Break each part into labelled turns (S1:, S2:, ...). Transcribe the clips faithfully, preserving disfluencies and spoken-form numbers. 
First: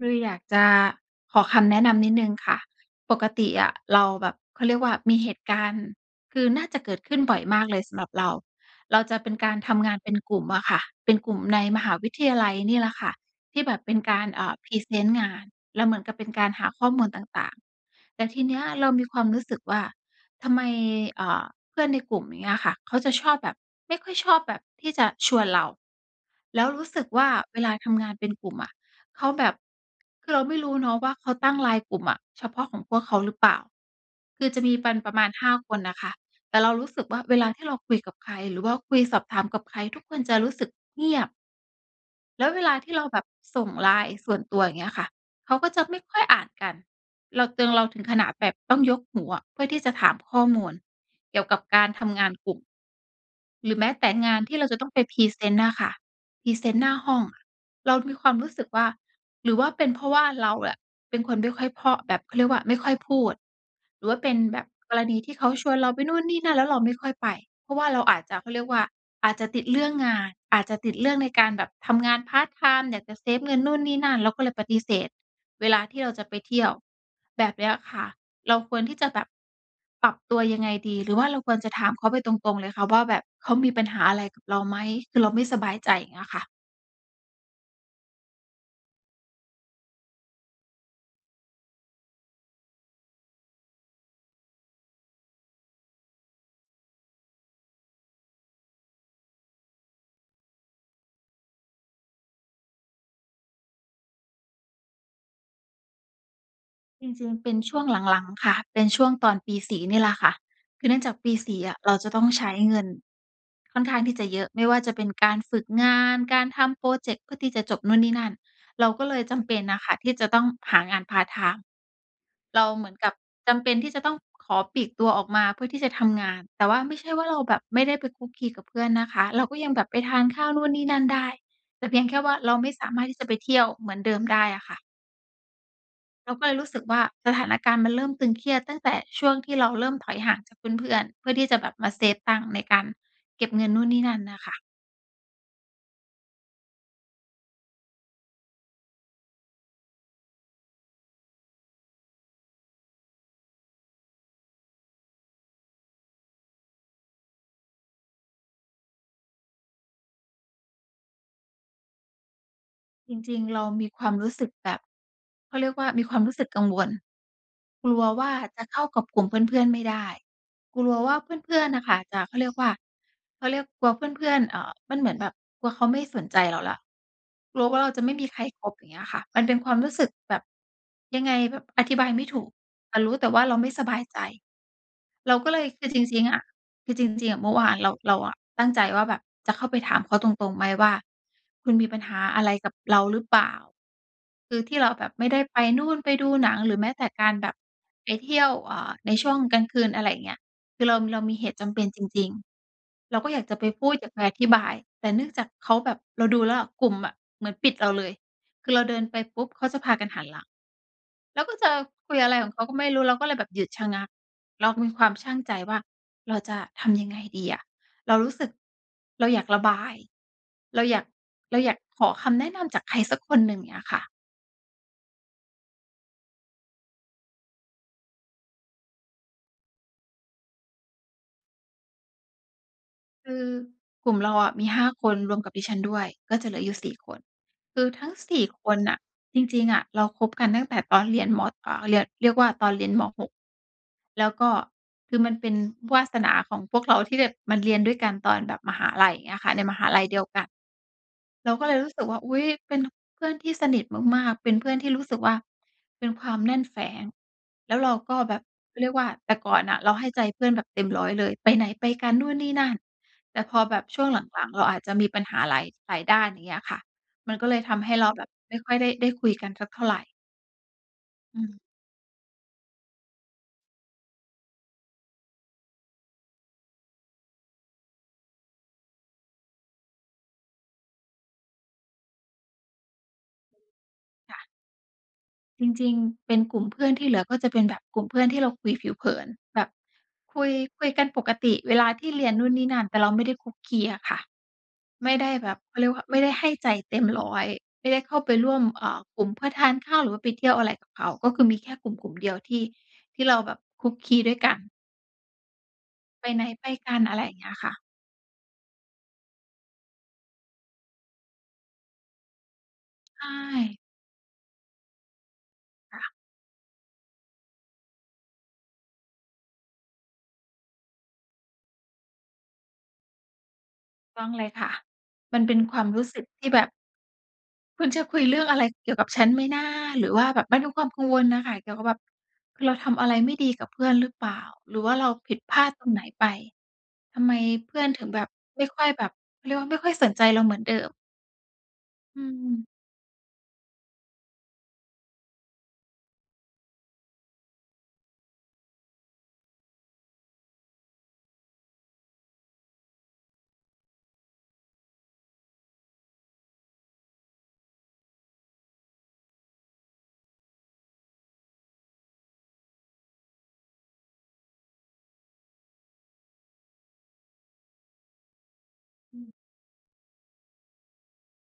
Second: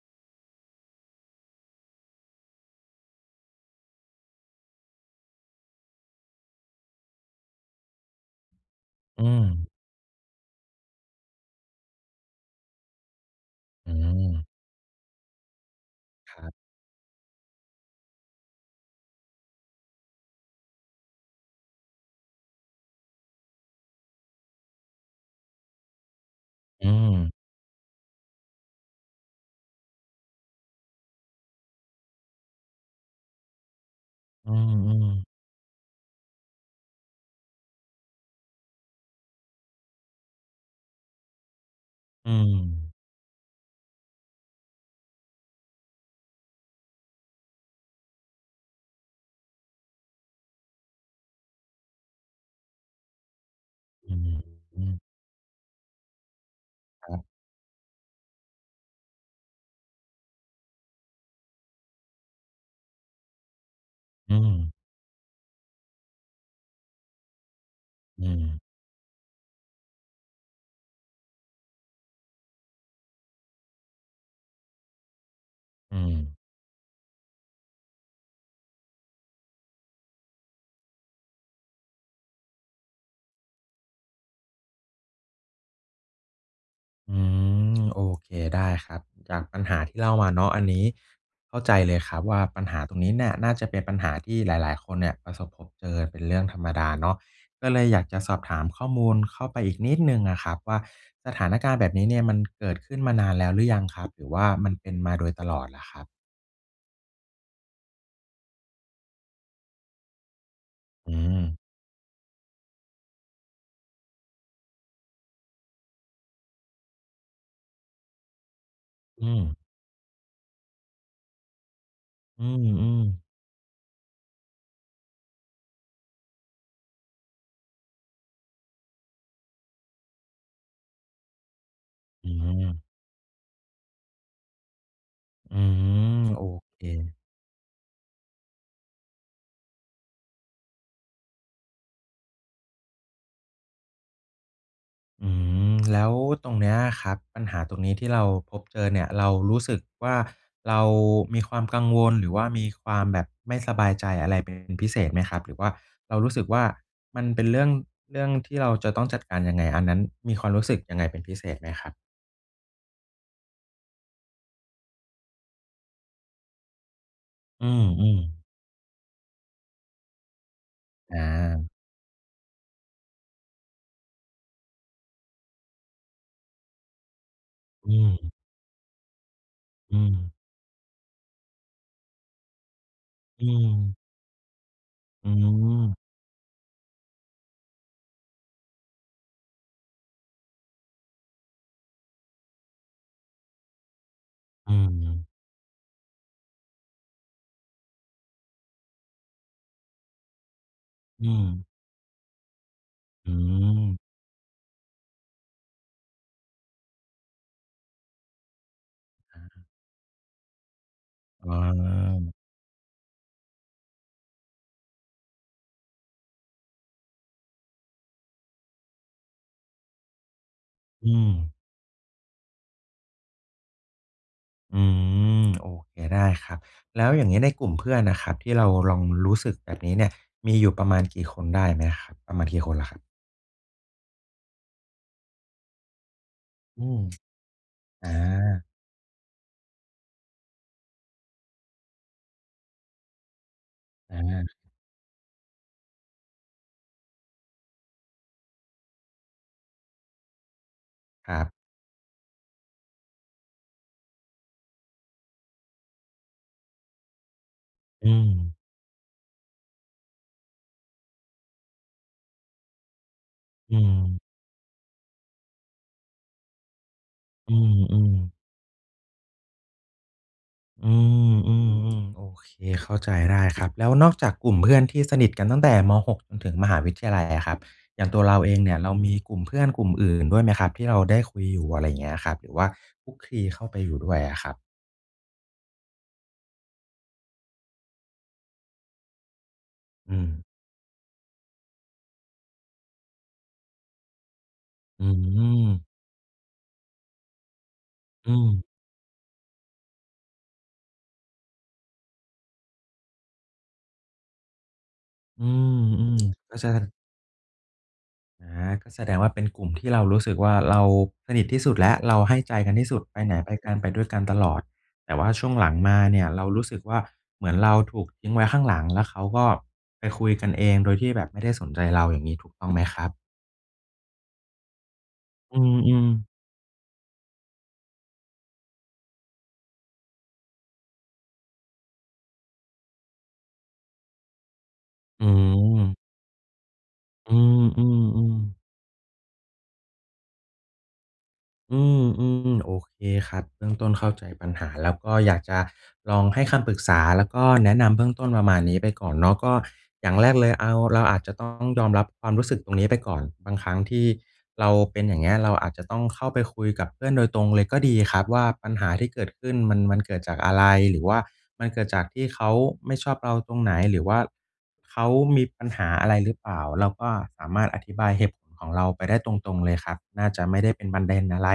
S1: เลยอยากจะขอคำแนะนำนิดหนึ่งค่ะ ปกติอะเราแบบ เขาเรียกว่า มีเหตุการณ์ คือ น่าจะเกิดขึ้นบ่อยมากเลยสำหรับเรา เราจะ
S2: อื
S1: เป็นการ
S2: ม
S1: ทำงานเป็นกลุ่มอะค่ะ เป็นกลุ่มในมหาวิทยาลัยนี่แหละค่ะ ที่แบบเ
S2: อ
S1: ป
S2: ื
S1: ็นการ เอ
S2: ม
S1: ่อ พรีเซนต์งาน แล้วเหมือนกับเป็น
S2: ค
S1: ก
S2: ร
S1: าร
S2: ับ
S1: หาข้อมูลต่าง ๆ แต่ทีเนี้ยเรามีความรู้สึกว่า ทำไม เอ่อ เพื่อนในกลุ่ม อย่างเงี้ยอะค่ะ เขาจะชอบแบบ ไม่ค่อยชอบแบบที่จะชวนเรา แล้วร
S2: อ
S1: ู
S2: ื
S1: ้สึกว่
S2: ม
S1: า เวลาทำงานเป็นกลุ่มอะ เขาแบบ คือเราไม่รู้เนาะว่า เขาตั้งไลน์กลุ่มอะเฉพาะของพวกเขาหรือเปล่า คือ
S2: อื
S1: จะมีปัน
S2: ม
S1: ประมา
S2: ๆ
S1: ณ ห้า คนน่ะค่ะ แต่เรารู้สึกว่า เวลาที่เราคุยกับใคร หรือว่าคุยสอบถามกับใคร ทุกคนจะรู้สึกเงียบ
S2: อื
S1: แล้วเวลาที่
S2: ม
S1: เราแบบส่งไลน์ส่วนตัว อย่างเงี้ยค่ะ เขาก็จะไม่ค่อยอ่านกัน เราตึง เราถึงขนาดแบบต้องยกหูอะ เพื่อที่จะถามข้อมูลเกี่ยวกับการทำงานกลุ่ม หรือแม้แต
S2: อ
S1: ่
S2: ื้อฮ
S1: ง
S2: ื
S1: า
S2: อ
S1: นที่เราจะ
S2: อ
S1: ต
S2: ื
S1: ้อง
S2: อ
S1: ไปพรีเซนต์น่ะค่ะ พรีเซนต์หน้า
S2: ค
S1: ห
S2: ร
S1: ้
S2: ั
S1: อง
S2: บ
S1: อะ เรามีความรู้สึกว่า หรือว่าเป็นเพราะว่าเราอะ เป็นคนไม่ค่อยเพราะ แบบเขาเรียกว่า ไม่ค่อยพูด หรือว่าเป
S2: อ
S1: ็
S2: ื
S1: นแบบ
S2: ม
S1: กรณีที่เขาชวนเราไปนู่นนี่นั่น แล้วเราไม่ค่อยไป เพราะว่าเราอาจ
S2: อื
S1: จะ เขา
S2: ม
S1: เรียกว่าอาจจะติดเรื่องงาน อาจจะติดเรื่องในการแบบทำงานพาร์ตไทม์ อยากจะเซฟเงินนู่นนี่นั่น เราก็เลยปฏิเสธเวลาท
S2: อ
S1: ี
S2: ื
S1: ่เราจะไป
S2: ม
S1: เที่ยว แบบเนี้ยค่ะ เราควรที่จะแบบปรับตัว ยังไงดี? หรือว่าเราควรจะถามเขาไปตรง ๆ เลยคะว่าแบบ "เขามีปัญหาอะไรกับเราไหม?" คือเราไม่สบายใจ อย่างเงี้ยค่ะ
S2: อืม โอเค ได้ครับ จากปัญหาที่เล่ามาเนาะ อันนี้เข้าใจเลยครับว่า ปัญหาตรงนี้เนี่ยน่าจะเป็นปัญหาที่หลาย ๆ คนเนี่ย ประสบพบเจอเป็นเรื่องธรรมดาเนาะ ก็เลยอยากจะสอบถามข้อมูลเข้าไปอีกนิดหนึ่งอะครับว่า สถานการณ์แบบนี้เนี่ยมันเกิดขึ้นมานานแล้วหรือยังครับ? หรือว่ามันเป็นมาโดยตลอดเหรอครับ?
S1: จริง ๆ เป็นช่วงหลัง ๆ ค่ะ เป็นช่วงตอนปี สี่ นี่แหละค่ะ คือเนื่องจ
S2: อ
S1: าก
S2: ื
S1: ปี ส
S2: ม
S1: ี่ อะ เราจะต้องใช้เงินค่อนข้างที่จะเยอะ ไม่ว่าจะเป็นการฝึกงาน การทำพรอเจกต์เพื่อที่จะจบนู่นนี่นั่น เราก็เลย
S2: อื
S1: จำเป
S2: ม
S1: ็นน่ะค่ะ ที่จะต้องหางานพาร์ตไทม์
S2: อื
S1: เราเหมือน
S2: ม
S1: กับ
S2: ๆ
S1: จำเป็นที่จะต้องขอปลีกตัวออกมาเพื่อที่จะทำงาน แต่ว่าไม่ใช่ว่าเราแบบไม่ได้ไปคลุกคลีกับเพื่อนนะคะ เราก็ยังแบบไปทานข้าวนู่นนี่นั่นได้ แต่เพียงแค่
S2: อ
S1: ว
S2: ื
S1: ่า เราไม่ส
S2: ม
S1: ามารถที่จะไปเที่ยวเหมือนเดิมได้อะค่ะ
S2: อืม
S1: เราก
S2: โอ
S1: ็เลยรู้สึ
S2: เ
S1: กว่า
S2: ค
S1: สถานการณ์มันเริ่มตึงเครียด ตั้งแต่ช่วงที่เราเริ่มถอยห่างจากเพื่อน ๆ เพื่อที่จะแบบมาเซฟตังค์ในการเก็บเงินนู่นนี่นั่นน่ะค่ะ
S2: อืม แล้วตรงเนี้ยครับ ปัญหาตรงนี้ที่เราพบเจอเนี่ย เรารู้สึกว่า เรามีความกังวล หรือว่ามีความแบบไม่สบายใจอะไรเป็นพิเศษไหมครับ? หรือว่าเรารู้สึกว่า มันเป็นเรื่อง เรื่องที่เราจะต้องจัดการยังไง? อันนั้นมีความรู้สึกยังไงเป็นพิเศษไหมครับ?
S1: จริง ๆ เรามีความรู้สึกแบบ เขาเรียกว่ามีความรู้สึกกังวล
S2: อื
S1: กลัว
S2: ม
S1: ว่า
S2: ๆ
S1: จะเข้ากับกลุ่มเพื่อน ๆ ไม่ได้ กลัวว่
S2: อ
S1: าเพื่อ
S2: า
S1: น ๆ น่ะค่ะจะ เขาเรียกว่า เขาเรียกกลัวเพื่อน ๆ เอ่อ มันเหมือนแบบ กลัวเขาไม่สนใจเราแล้ว กลัวว่าเรา
S2: อื
S1: จะไม่มี
S2: ม
S1: ใครคบ อย่างเงี้ยค่ะ มันเป็นความรู้
S2: อ
S1: ส
S2: ื
S1: ึกแ
S2: ม
S1: บบ ยังไงแบบอธิบายไม่ถูก แต่ รู้แต่ว่
S2: อ
S1: า
S2: ื
S1: เราไม่สบ
S2: ม
S1: ายใจ
S2: อื
S1: เราก็เลย คือ
S2: อ
S1: จริง ๆ อะ คือ จริง ๆ อะ เมื่อวานเรา เราอะตั้งใจว่าแบบจะเข้าไปถามเขาตรง ๆ ไหมว่า คุณมีปัญหาอะไรกับเราหรือเปล่า? คือ
S2: อ
S1: ท
S2: ื
S1: ี่เราแบบไม
S2: ม
S1: ่ได้ไปนู่น ไปดูหนัง หรือแม้แต่การแบบไปเที่ยว อ่า ในช่วงกลางคืน อะไรเงี้ย คือเรา เรา
S2: อื
S1: มีเหตุจ
S2: ม
S1: ำเป็นจริง ๆ เราก็
S2: อื
S1: อยากจะไปพูด
S2: ม
S1: อยากไปอธิบาย แต่เนื่องจากเขาแบบ เราดูแล้วอะ กลุ่มอะเหมือนปิดเราเลย คือเราเดินไป
S2: อ
S1: ป
S2: ะ
S1: ุ๊บ
S2: ฮ
S1: เข
S2: ะ
S1: าจะพากันหันหลัง แล้ว
S2: อ
S1: ก็จะคุยอะไ
S2: า
S1: รของเขาก็ไม่รู้ เราก็เลยแบบหยุดชะงัก เรามีความชั่งใจว่า เราจะทำยังไงดีอะ? เรารู้สึก เราอยากระบาย เราอยาก
S2: อืม
S1: เราอยากขอคำแนะนำจากใครสักคนหนึ่ง เงี้ยค่ะ
S2: อืม โอเค ได้ครับ แล้วอย่างนี้ในกลุ่มเพื่อนอะครับ ที่เราลองรู้สึกแบบนี้เนี่ย มีอยู่ประมาณกี่คนได้ไหมอะครับ ประมาณกี่คนล่ะครับ?
S1: คือ กลุ่มเราอะมี ห้า คนรวมกับดิฉันด้วย ก็จะเหลืออยู่
S2: อื
S1: สี่
S2: ม
S1: คน คือท
S2: อ
S1: ั้ง สี่ ค
S2: า
S1: นน่ะ จริง ๆ อะเราคบกันตั้งแต่ตอนเรียนมอ อ่า เรียน เรียกว่าตอนเรียน ม. หก
S2: อ
S1: แล้วก็
S2: า
S1: คือมันเป็นวาสนาของพวกเราที่แบบมาเรียนด้วยกันตอนแบบมหาลัย อย่างเงี้ยค่ะ ในมหาลัยเดียวกัน
S2: ครั
S1: เ
S2: บ
S1: ราก็เลยรู้สึกว่า อุ๊ย เป็น น เพื่อนที่สนิทมาก ๆ เป็นเพื่อนที่รู้สึกว่า เป็นความแน่นแฟ้น แล้วเรา
S2: อื
S1: ก็แบบ
S2: ม
S1: เขาเรียกว่า แต่ก่อนน่ะเราให้ใจเพื่อนแบบเต็ม ร้อย เลย ไปไหนไปกันนู่นนี่นั่น แต่พอ
S2: อ
S1: แบ
S2: ื
S1: บช่วง
S2: ม
S1: หลัง ๆ เราอาจจะมีปัญหาหลาย หลายด้าน อย่างเงี้ยค่ะ มันก็
S2: อื
S1: เลยทำให้เร
S2: ม
S1: าแบบ
S2: ๆ
S1: ไม่ค่อยได้ ได้คุยกันสักเท่าไร
S2: อื
S1: อืม
S2: ม ๆ ๆ โอเค เข้าใจได้ครับ แล้วนอกจากกลุ่มเพื่อนที่สนิทกันตั้งแต่ ม. หก จนถึงมหาวิทยาลัยอะครับ อย่างตัวเราเองเนี่ยเรามีกลุ่มเพื่อนกลุ่มอื่นด้วยไหมครับที่เราได้คุยอยู่ อะไรอย่างเงี้ยอะครับ หรือว่าคลุกคลีเข้าไปอยู่ด้วย
S1: ค
S2: อ
S1: ่
S2: ะ
S1: ะ
S2: ครับ?
S1: จริง ๆ เป็นกลุ่มเพื่อนที่เหลือ ก็จะเป็นแบบกลุ่มเพื่อนที่เราคุยผิวเผิน แบบ
S2: อื
S1: คุ
S2: ม
S1: ย คุยกันปกติเวลาที่เรียนนู่นนี่นั่น แต่เราไม่ได้คลุกคลีอะค่ะ
S2: อื
S1: ไม่ได้แบบ เขาเร
S2: อ
S1: ียกว่า ไม่ได้ให้ใจเต็มร้อย ไม่ได้เข้าไ
S2: อ
S1: ป
S2: ื
S1: ร่วม
S2: ม
S1: เอ่อ กลุ่มเพื่อทานข้าว หรือว่าไปเที่ยวอะไรกับเขา ก็คือมีแค่กลุ่มกลุ่มเดียวที่ ที่เราแบบคลุกคลีด้วยกัน
S2: อืม อืม
S1: ไปไหน
S2: เข้า
S1: ไ
S2: ใ
S1: ป
S2: จได้
S1: กัน อะไรอย่างเงี้ยค่ะ
S2: อา ก็แสดงว่าเป็นกลุ่มที่เรารู้สึกว่า เรา สนิทที่สุดแล้ว เรา ให้ใจกันที่สุดไป
S1: ใช
S2: ไหนไปกั
S1: ่
S2: น ไปด้วยกันตลอด แต่ว่าช่วงหลังมาเนี่ยเรารู้สึกว่า เหมือนเราถูกทิ้งไว้ข้างหลัง แล้วเขาก็ไปคุยกันเอง โดยที่แบบไม่ได้สนใจเราอย่างงี้ ถูกต้องไหมครับ?
S1: ถูกต้องเลยค่ะ มันเ
S2: อ
S1: ป็
S2: ื
S1: น
S2: ม
S1: ความ
S2: อื
S1: รู
S2: ม
S1: ้สึกที่แบบ คุณจะคุยเรื่องอะไรเกี่ยวกับฉันไหมนะ? หรือว่าแบบไม่รู้ความกังวลน่ะค่ะ เกี่ยวกับแบบ คือเราทำอะไรไม่ดีกับเพื่อนหรือเปล่า? หรือว่าเรา
S2: อื
S1: ผิดพลาดตรง
S2: อ
S1: ไหนไป? ทำไ
S2: อ
S1: ม
S2: ื
S1: เพื่อนถึงแบบ
S2: อ ๆ ๆ
S1: ไม่ค่อยแบบ เขาเรียกว่า ไม่ค่อยสนใจเราเหมือนเดิม
S2: อื
S1: อื
S2: ม
S1: ม
S2: ๆ โอเคครับ เบื้องต้นเข้าใจปัญหา แล้วก็อยากจะลองให้คำปรึกษา แล้วก็ แนะนำเบื้องต้นประมาณนี้ไปก่อนเนาะ ก็อย่างแรกเลย เอา เราอาจจะต้องยอมรับความรู้สึกตรงนี้ ไปก่อน บางครั้งที่เราเป็นอย่างเงี้ย เราอาจจะต้องเข้าไปคุยกับเพื่อนโดยตรงเลยก็ดีครับว่า ปัญหาที่เกิดขึ้น มัน มันเกิดจากอะไร? หรือว่ามันเกิดจากที่เขาไม่ชอบเราตรงไหน? หรือว่าเขามีปัญหาอะไรหรือเปล่า? เราก็สามารถอธิบายเหตุผลของเราไปได
S1: อ
S2: ้
S1: ืม
S2: ตรง ๆ เลยครับ น่าจะไม่ได้เป็นประเด็นอะไร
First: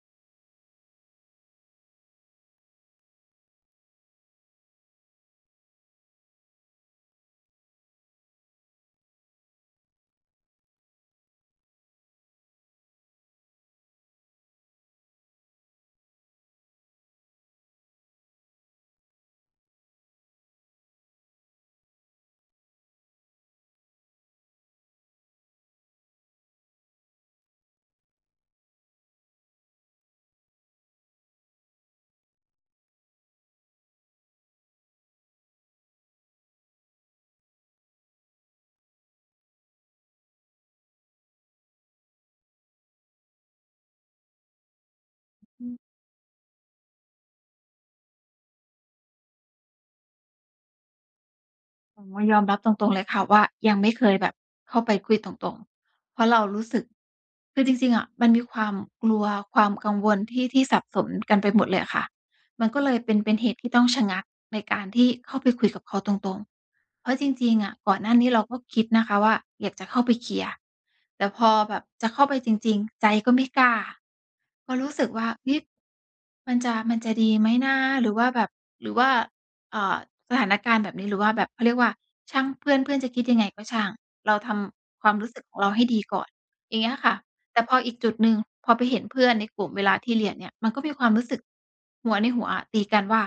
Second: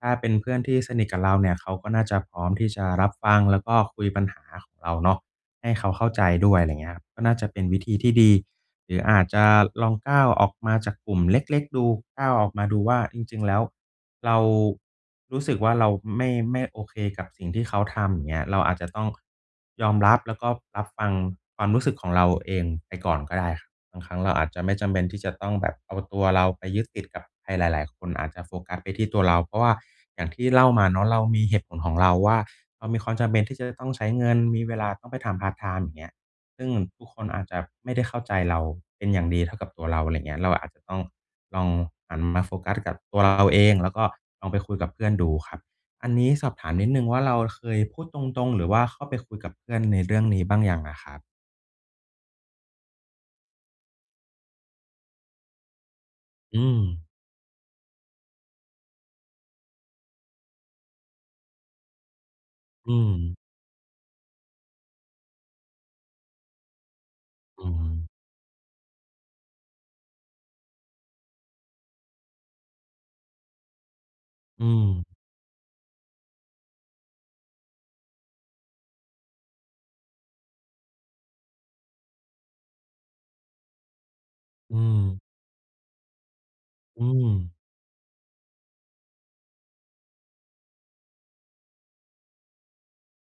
S2: ถ้าเป็นเพื่อนที่สนิทกับเราเนี่ย เขาก็น่าจะพร้อมที่จะรับฟัง แล้วก็คุยปัญหาของเราเนาะ ให้เขาเข้าใจด้วย อะไรอย่างเงี้ย ก็น่าจะเป็นวิธีที่ดี หรืออาจจะลองก้าวออกมาจากกลุ่มเล็ก ๆ ดู ก้าวออกมาดูว่า จริง ๆ แล้วเรา รู้สึกว่า เราไม่ ไม่โอเคกับสิ่งที่เขาทำอย่างเงี้ย เราอาจจะต้อง ยอมรับ แล้วก็รับฟังความรู้สึกของเราเองไปก่อนก็ได้ครับ บางครั้งเราอาจจะไม่จำเป็นที่จะต้องแบบ เอาตัวเราไปยึดติดกับใครหลาย ๆ คน อาจจะโฟกัสไปที่ตัวเรา เพราะว่าอย่างที่เล่ามาเนาะ เรามีเหตุผลของเราว่า เรามีความจำเป็นที่จะต้องใช้เงิน มีเวลาต้องไปทำพาร์ตไทม์อย่างเงี้ย ซึ่งมันทุกคนอาจจะไม่ได้เข้าใจเราเป็นอย่างดีเท่ากับตัวเรา อะไรอย่างเงี้ย เราอาจจะต้องลองหันมาโฟกัสกับตัวเราเอง แล้วก็ลองไปคุยกับเพื่อนดูครับ
S1: อืม
S2: อันนี้สอบถามนิดหนึ่งว่า เราเคยพูดตรง ๆ หรือว่าเข้าไปคุยกับเพื่อนในเรื่องนี้บ้างยังอะครับ?
S1: โอ้ ยอมรับตรง ๆ เลยค่ะว่า ยังไม่เคยแบบเข้าไปคุยตรง ๆ เพราะเราร
S2: อื
S1: ู้สึก
S2: ม
S1: คือจริง ๆ อะมันมีความกลัว ความกังวลที่ ที่สับสนกันไปหมดเลยอะค่ะ มันก็
S2: อ
S1: เ
S2: ื
S1: ลยเป็น เป
S2: ม
S1: ็นเหตุที่ต้องชะงักในการที่เข้าไปคุยกับเขาตรง ๆ เพราะจริง
S2: อ
S1: ๆ อ
S2: ื
S1: ะ ก่อน
S2: ม
S1: หน้านี้เราก็คิดนะคะว่า อยากจะเข้าไปเคลียร์ แต่พอแบบจะเข้าไปจริง ๆ ใจก็ไม่กล้า
S2: อื
S1: ก็รู้ส
S2: ม
S1: ึกว่า เฮ้ย มันจะ มันจะดีไหมนะ? หรือว่าแบบ หรือว่า เอ่อ สถานการณ์แบบนี้ หรือว่าแบบ เขาเรียกว่า ช่างเพื่อน เพื่อนจะคิดยังไงก็ช่าง เราท
S2: อื
S1: ำควา
S2: ม
S1: มรู้สึกของเราให้ดีก่อน อย่างเงี้ย
S2: อื
S1: ค่ะ
S2: ม
S1: แต่พออีกจุดหนึ่ง พอไปเห็นเพื่อนในกลุ่มเวลาที่เรียนเนี่ย มันก็มีความรู้สึกหัว ในหัว อะ ตีกันว่า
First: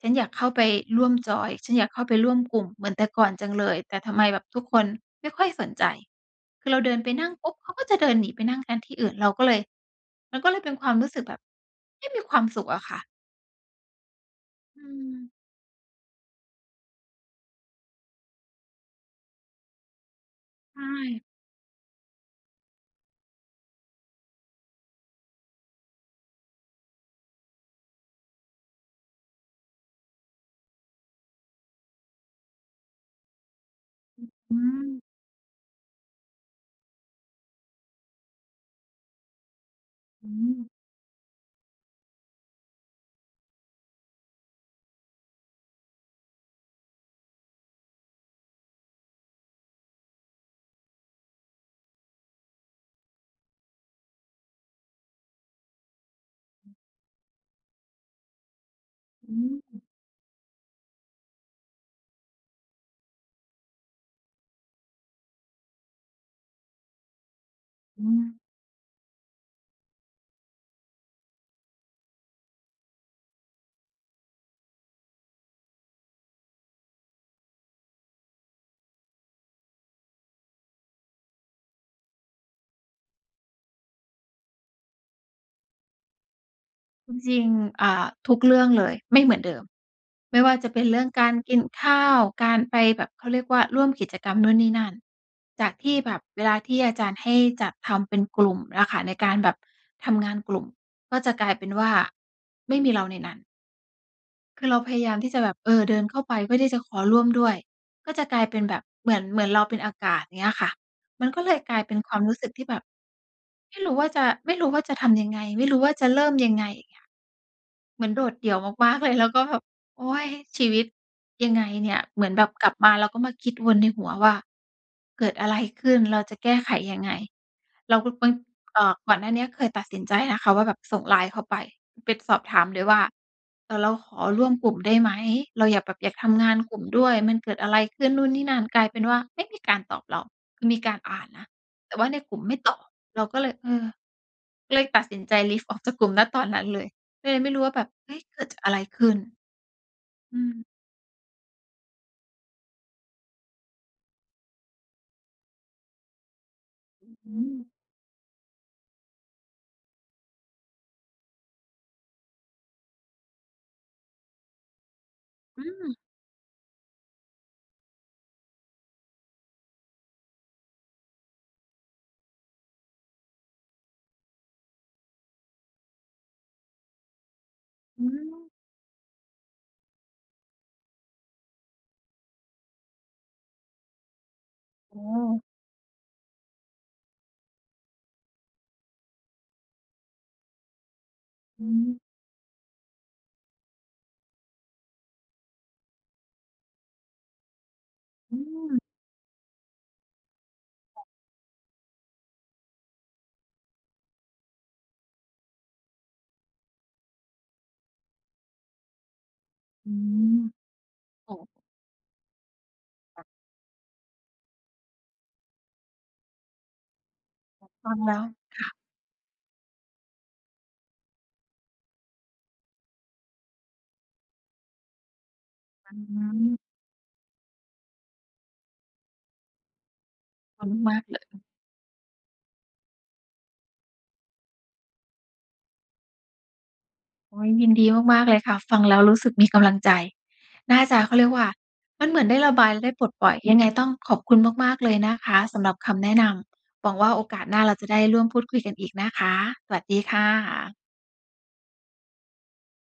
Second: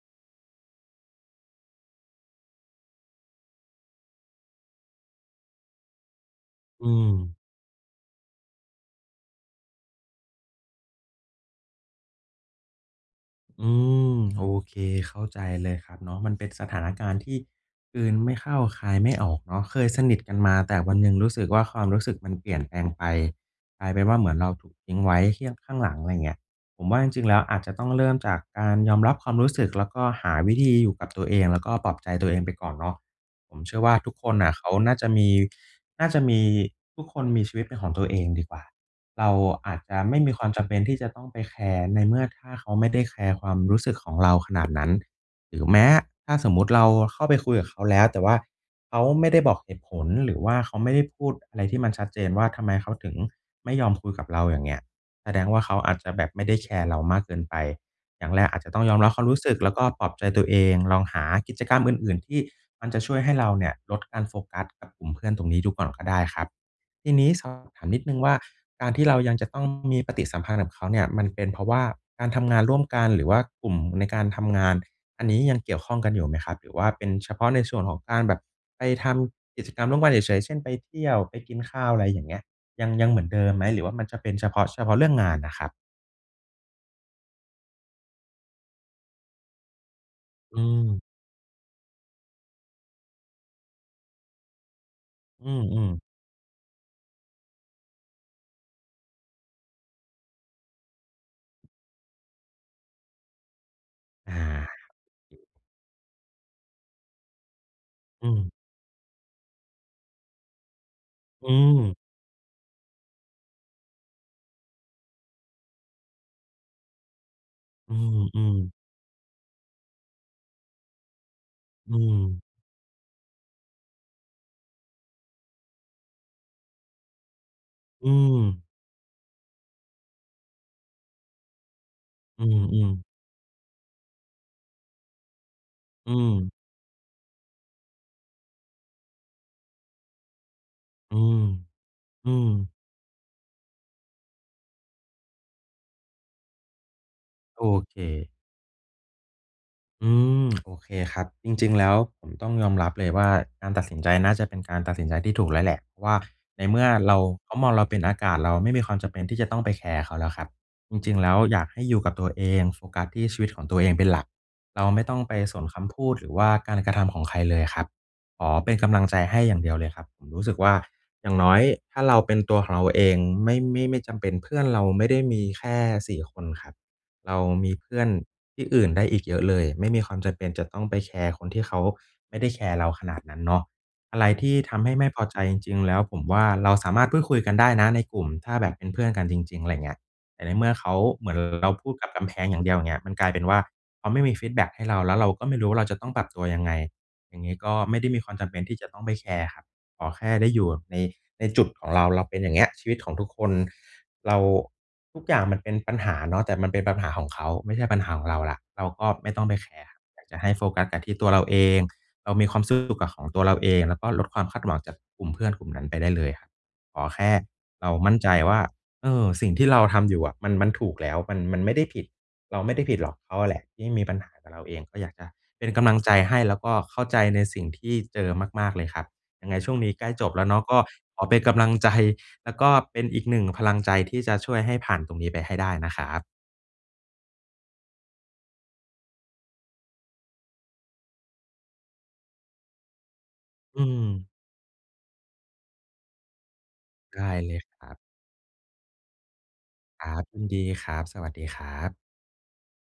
S1: ฉันอยากเข้าไปร่วมจอย ฉันอยากเข้าไปร่วมกลุ่มเหมือนแต่ก่อนจังเลย แต่ทำไมแบบทุกคนไม่ค่อยสนใจ คือเรา
S2: อื
S1: เดินไปนั่
S2: ม
S1: งปุ๊บ เขาก็จะเดินหนีไปนั่งกันที่อื่น เราก็เลย มันก็เลยเป็นความรู้สึกแบบไม่มีความสุขอะค่ะ
S2: อืม โอเค
S1: อื
S2: เข้า
S1: ม
S2: ใจเลยครับเนาะ มันเป็นสถานการณ์ที่ กลืนไม่เข้าคายไม่ออกเนาะ เคยสนิทกันมา แต
S1: ใ
S2: ่
S1: ช
S2: วันหนึ่ง
S1: ่
S2: รู้สึกว่า ความรู้สึกมันเปลี่ยนแปลงไป กลายเป็นว่าเหมือนเราถูกทิ้งไว้ที่ข้าง ข้างหลัง อะไรอย่างเงี้ย ผมว่าจริง ๆ แล้วอาจจะต้องเริ่มจากการยอมรับความรู้สึก แล้วก็หาวิธีอยู่กับตัวเอง แล้วก็ปลอบใจตัวเองไปก่อนเนาะ ผมเชื่อว่าทุก
S1: อื
S2: ค
S1: ้อ
S2: นน่
S1: ฮ
S2: ะ
S1: ื
S2: เขาน่า
S1: อ
S2: จะมี น่าจะมี ทุกคนมีชีวิตเป็นของตัวเองดีกว่า เราอาจจะไม่
S1: อื
S2: มีความจ
S1: ม
S2: ำเป็นที่จะต้องไปแคร์ ในเมื่อถ้าเขาไม่ได้แคร์ความรู้สึกของเราขนาดนั้น หรือแม้ ถ้าสมมุติเราเข้าไปคุยกับเขาแล้ว แต่ว่า เขาไม่ได้บอกเหตุผล หรือว่าเขาไม่ได้พูดอะไรที่มันชัดเจนว่า ทำไมเขาถึง ไม่ยอมคุยกับเรา อย่างเงี้ย แสดงว่าเขาอาจจะแบบไม่ได้แ
S1: อ
S2: ค
S1: ืม
S2: ร์เรามากเกินไป อย่างแรกอาจจะต้องยอมรับความ
S1: อื
S2: รู้สึก แล้ว
S1: ม
S2: ก็ปลอบใจตัวเอง ลองหากิจกรรมอื่น ๆ ที่ มันจะช่วยให้เราเนี่ยลดการโฟกัสกับกลุ่มเพื่อนตรงนี้ดูก่อนก็ได้ครับ ทีนี้สอบถามนิ
S1: อื
S2: ดหนึ่งว่า
S1: ม
S2: การที่เรายังจะต้องมีปฏิสัมพันธ์กับเขาเนี่ย มันเป็นเพราะว่าการทำงานร่วมกัน หรือว่ากลุ่มในการทำงาน อันนี้ยังเกี่ยวข้องกันอยู่ไหมครับ? หรือว่าเป็นเฉพาะในส่วนของการแบบไปทำกิจกรรมร่วมกันเฉย ๆ เช่น ไปเที่ยว ไปกินข้าว อะไรอย่างเงี้ย ยัง ยังเหมือนเดิมไหม? หรือว่ามันจะเป็นเฉพาะ เฉพาะเรื่องงานน่ะครับ
S1: จริง ๆ อ่า ทุกเรื่องเลย ไม่เหมือนเดิม ไม่ว่า
S2: อื
S1: จะเป็นเรื
S2: ม
S1: ่องการกินข้าว การไปแบบ เขาเรียกว่า ร่วมกิจกรรมนู่นนี่นั่น
S2: อื
S1: จากท
S2: อ
S1: ี่
S2: ๆ
S1: แบบเวลาที่อาจารย์ให้จัดทำเป็นกลุ่มอะค่ะ ในการแบบทำงานกลุ่ม ก็จะกลายเป็นว่า ไม่มีเราในนั้น
S2: อา
S1: คือเราพยายามที่จะแบบ เออ เดินเข้าไปเพื่อที่จะขอร่วมด้วย ก็จะ
S2: อื
S1: กลาย
S2: ม
S1: เป็นแบบเหมือน เหมือนเราเป็นอากาศ อย่างเงี้ยค่ะ มันก็
S2: อ
S1: เ
S2: ื
S1: ลยกลายเ
S2: ม
S1: ป็นความรู้สึกที่แบบไม่รู้ว่าจะ ไม่รู้ว่าจะทำยังไง ไม่รู้ว่าจะเริ่มยังไง อย่างเงี้ย
S2: อื
S1: เหมือนโดดเดี่
S2: ม
S1: ยว
S2: ๆ
S1: มาก ๆ เลย แล้วก็แบบ โอ๊ย! ชีวิตยังไงเ
S2: อ
S1: นี
S2: ื
S1: ่ย เหมือนแบ
S2: ม
S1: บกลับมาเราก็มาคิดวนในหัวว่า "เกิดอะไรขึ้น เราจะแก้ไขยังไง" เรา
S2: อื
S1: ก็ คน
S2: ม
S1: เอ่อ ก่อนหน้านี้เคยตัดสินใจนะคะว่าแบบส่งไลน์เข้าไป ไปสอ
S2: อ
S1: บ
S2: ื
S1: ถามเลย
S2: ม
S1: ว่า
S2: ๆ
S1: เอ่อ "เราขอร่วมกลุ่มได้ไหม?" เราอยากแบบ อ
S2: อ
S1: ย
S2: ื
S1: ากทำง
S2: ม
S1: านกลุ่มด้วย มันเกิดอะไรขึ้น? นู่นนี่นั่น กลายเป็นว่าไม่มีการตอบเรา คือมีการอ
S2: อื
S1: ่าน
S2: ม
S1: นะ แต่ว่าใน
S2: อื
S1: กลุ่ม
S2: ม
S1: ไม่ตอบ เราก็เลย เออ ก็เลยตัดสินใจ leave ออกจากกลุ่ม ณ ตอนนั้นเลย ก็เลยไม่รู
S2: โ
S1: ้
S2: อ
S1: ว่าแบบ
S2: เ
S1: เฮ้ย!
S2: ค
S1: เกิด จ อะไรขึ้น?
S2: อื
S1: อื
S2: ม
S1: ม
S2: โอเคครับ จริง ๆ แล้วผมต้องยอมรับเลยว่า การตัดสินใจน่าจะเป็นการตัดสินใจที่ถูกแล้วแหละว่า ในเมื่อ
S1: อ
S2: เรา
S1: อื
S2: เขาม
S1: ม
S2: องเราเป็นอากาศ เราไม่มีความจำเป็นที่จะต้องไปแคร์เขาแล้วครับ จริง ๆ แล้วอยากให้อยู่กับตัวเอง โฟกัสที่ชีวิตของตัวเองเป็นหลัก เราไม่ต้องไปส
S1: อื
S2: นค
S1: ม
S2: ำพูด หรือว่าการกระทำของใครเลยครับ ขอเป็นกำลังใจให้อย่างเดียวเลยครับ ผมรู้สึกว่า อย่างน้อยถ้าเราเป็นตัวของเราเอง ไม่ ไม่ ไม่จำเป็น เพื่อนเราไม่ได้มีแค่ สี่ คนครับ เรามีเพื่
S1: อื
S2: อน
S1: ม
S2: ที่อื่นได้อีกเยอะเลย ไม่มีความจำเป็นจะต้องไปแคร์คนที่เขาไม่ได้แคร์เราขนาดนั้นเนาะ อะไรที่ทำให้
S1: โอ
S2: ไม่พอใจ
S1: ้!
S2: จริง ๆ แล้ว ผมว่าเราสามารถพูดคุยกันได้นะในกลุ่ม ถ้าแบบเป็นเพื่อนกันจริง ๆ อะไรอย่างเงี้ย แต่ในเมื่อเขา เหมือน
S1: อื
S2: เราพูด
S1: ม
S2: กับกำแพงอย่างเดียว อย่างเงี้ย มันกลายเป็นว่า เขาไม่มีฟีดแบ็กให้เรา แล้วเราก็ไม่รู้ว่า เราจะต้องปรับตัวยังไง อย่างงี้ก็ไม่ได้มีคว
S1: อ
S2: าม
S1: ื
S2: จำเป็นที่
S1: ม
S2: จะต้องไปแคร์ครับ ขอแค่ได้อยู่ ใน
S1: ค่ะ
S2: ในจุดของเรา เราเป็นอย่างเงี้ย ชีวิตของทุกคน เรา ทุกอย่างมันเป็นปัญหาเนาะ แต่มันเป็นปัญหาของเขา ไม่ใช่ปัญหาของเราแล้ว เราก็ไม่ต้องไปแคร
S1: อ
S2: ์
S1: ื
S2: อยากจ
S1: ม
S2: ะให้โฟกัสแต่ที่ตั
S1: อ๋
S2: วเรา
S1: อ
S2: เอง เรามีความสุขกับข
S1: ค่ะ
S2: องตัวเราเอง ก็ลดความคาดหวังจากกลุ่มเพื่อนกลุ่มนั้นไปได้เลยครับ ขอแค่เร
S1: ฟ
S2: า
S1: ังแ
S2: มั
S1: ล
S2: ่น
S1: ้ว
S2: ใจว่
S1: ค
S2: า
S1: ่ะ
S2: เออ สิ่งที่เราทำอยู่อะ มัน มันถูกแล้ว มัน มันไม่ได้ผิด เราไม่ได้ผิดหรอก เขาแหละที่มีปัญหากับเราเอง ก็อยากจะเป็นก
S1: ฟ
S2: ำล
S1: ั
S2: ั
S1: ง
S2: งใ
S1: ด
S2: จ
S1: ูแล้
S2: ใ
S1: ว
S2: ห้
S1: นี
S2: แล
S1: ่
S2: ้วก็เข้าใจในสิ่งที่เจอมาก ๆ เลยครับ ยังไงช่วงนี้ใกล้จบแล้วเนาะ ก็
S1: มากเล
S2: ขอเป็
S1: ย
S2: นกำลัง ใจ แล้วก็เป็นอีกหนึ่งพลังใจที่จะช่วยให้ผ่านตรงนี้ไปให้ได้นะครับ
S1: โอ๊ย! ยินดีมากๆ เลยค่ะ ฟังแล้วรู้สึกมีกำลังใจ น่าจะ เขาเรียกว่า มันเหมือนได้ระบายและได้ปลดปล่อย ยังไง
S2: อื
S1: ต้องขอบ
S2: ม
S1: คุณมาก ๆ เลยนะคะสำหรับคำแนะนำ หวังว่าโ
S2: ไ
S1: อ
S2: ด้
S1: กาส
S2: เล
S1: หน้
S2: ย
S1: าเรา
S2: ค
S1: จ
S2: ร
S1: ะ
S2: ั
S1: ได
S2: บ
S1: ้ร่วมพูดคุยกันอีกนะคะ สวัสดี
S2: คร
S1: ค
S2: ั
S1: ่
S2: บ ยินดี
S1: ะ
S2: ครับ สวัสดีครับ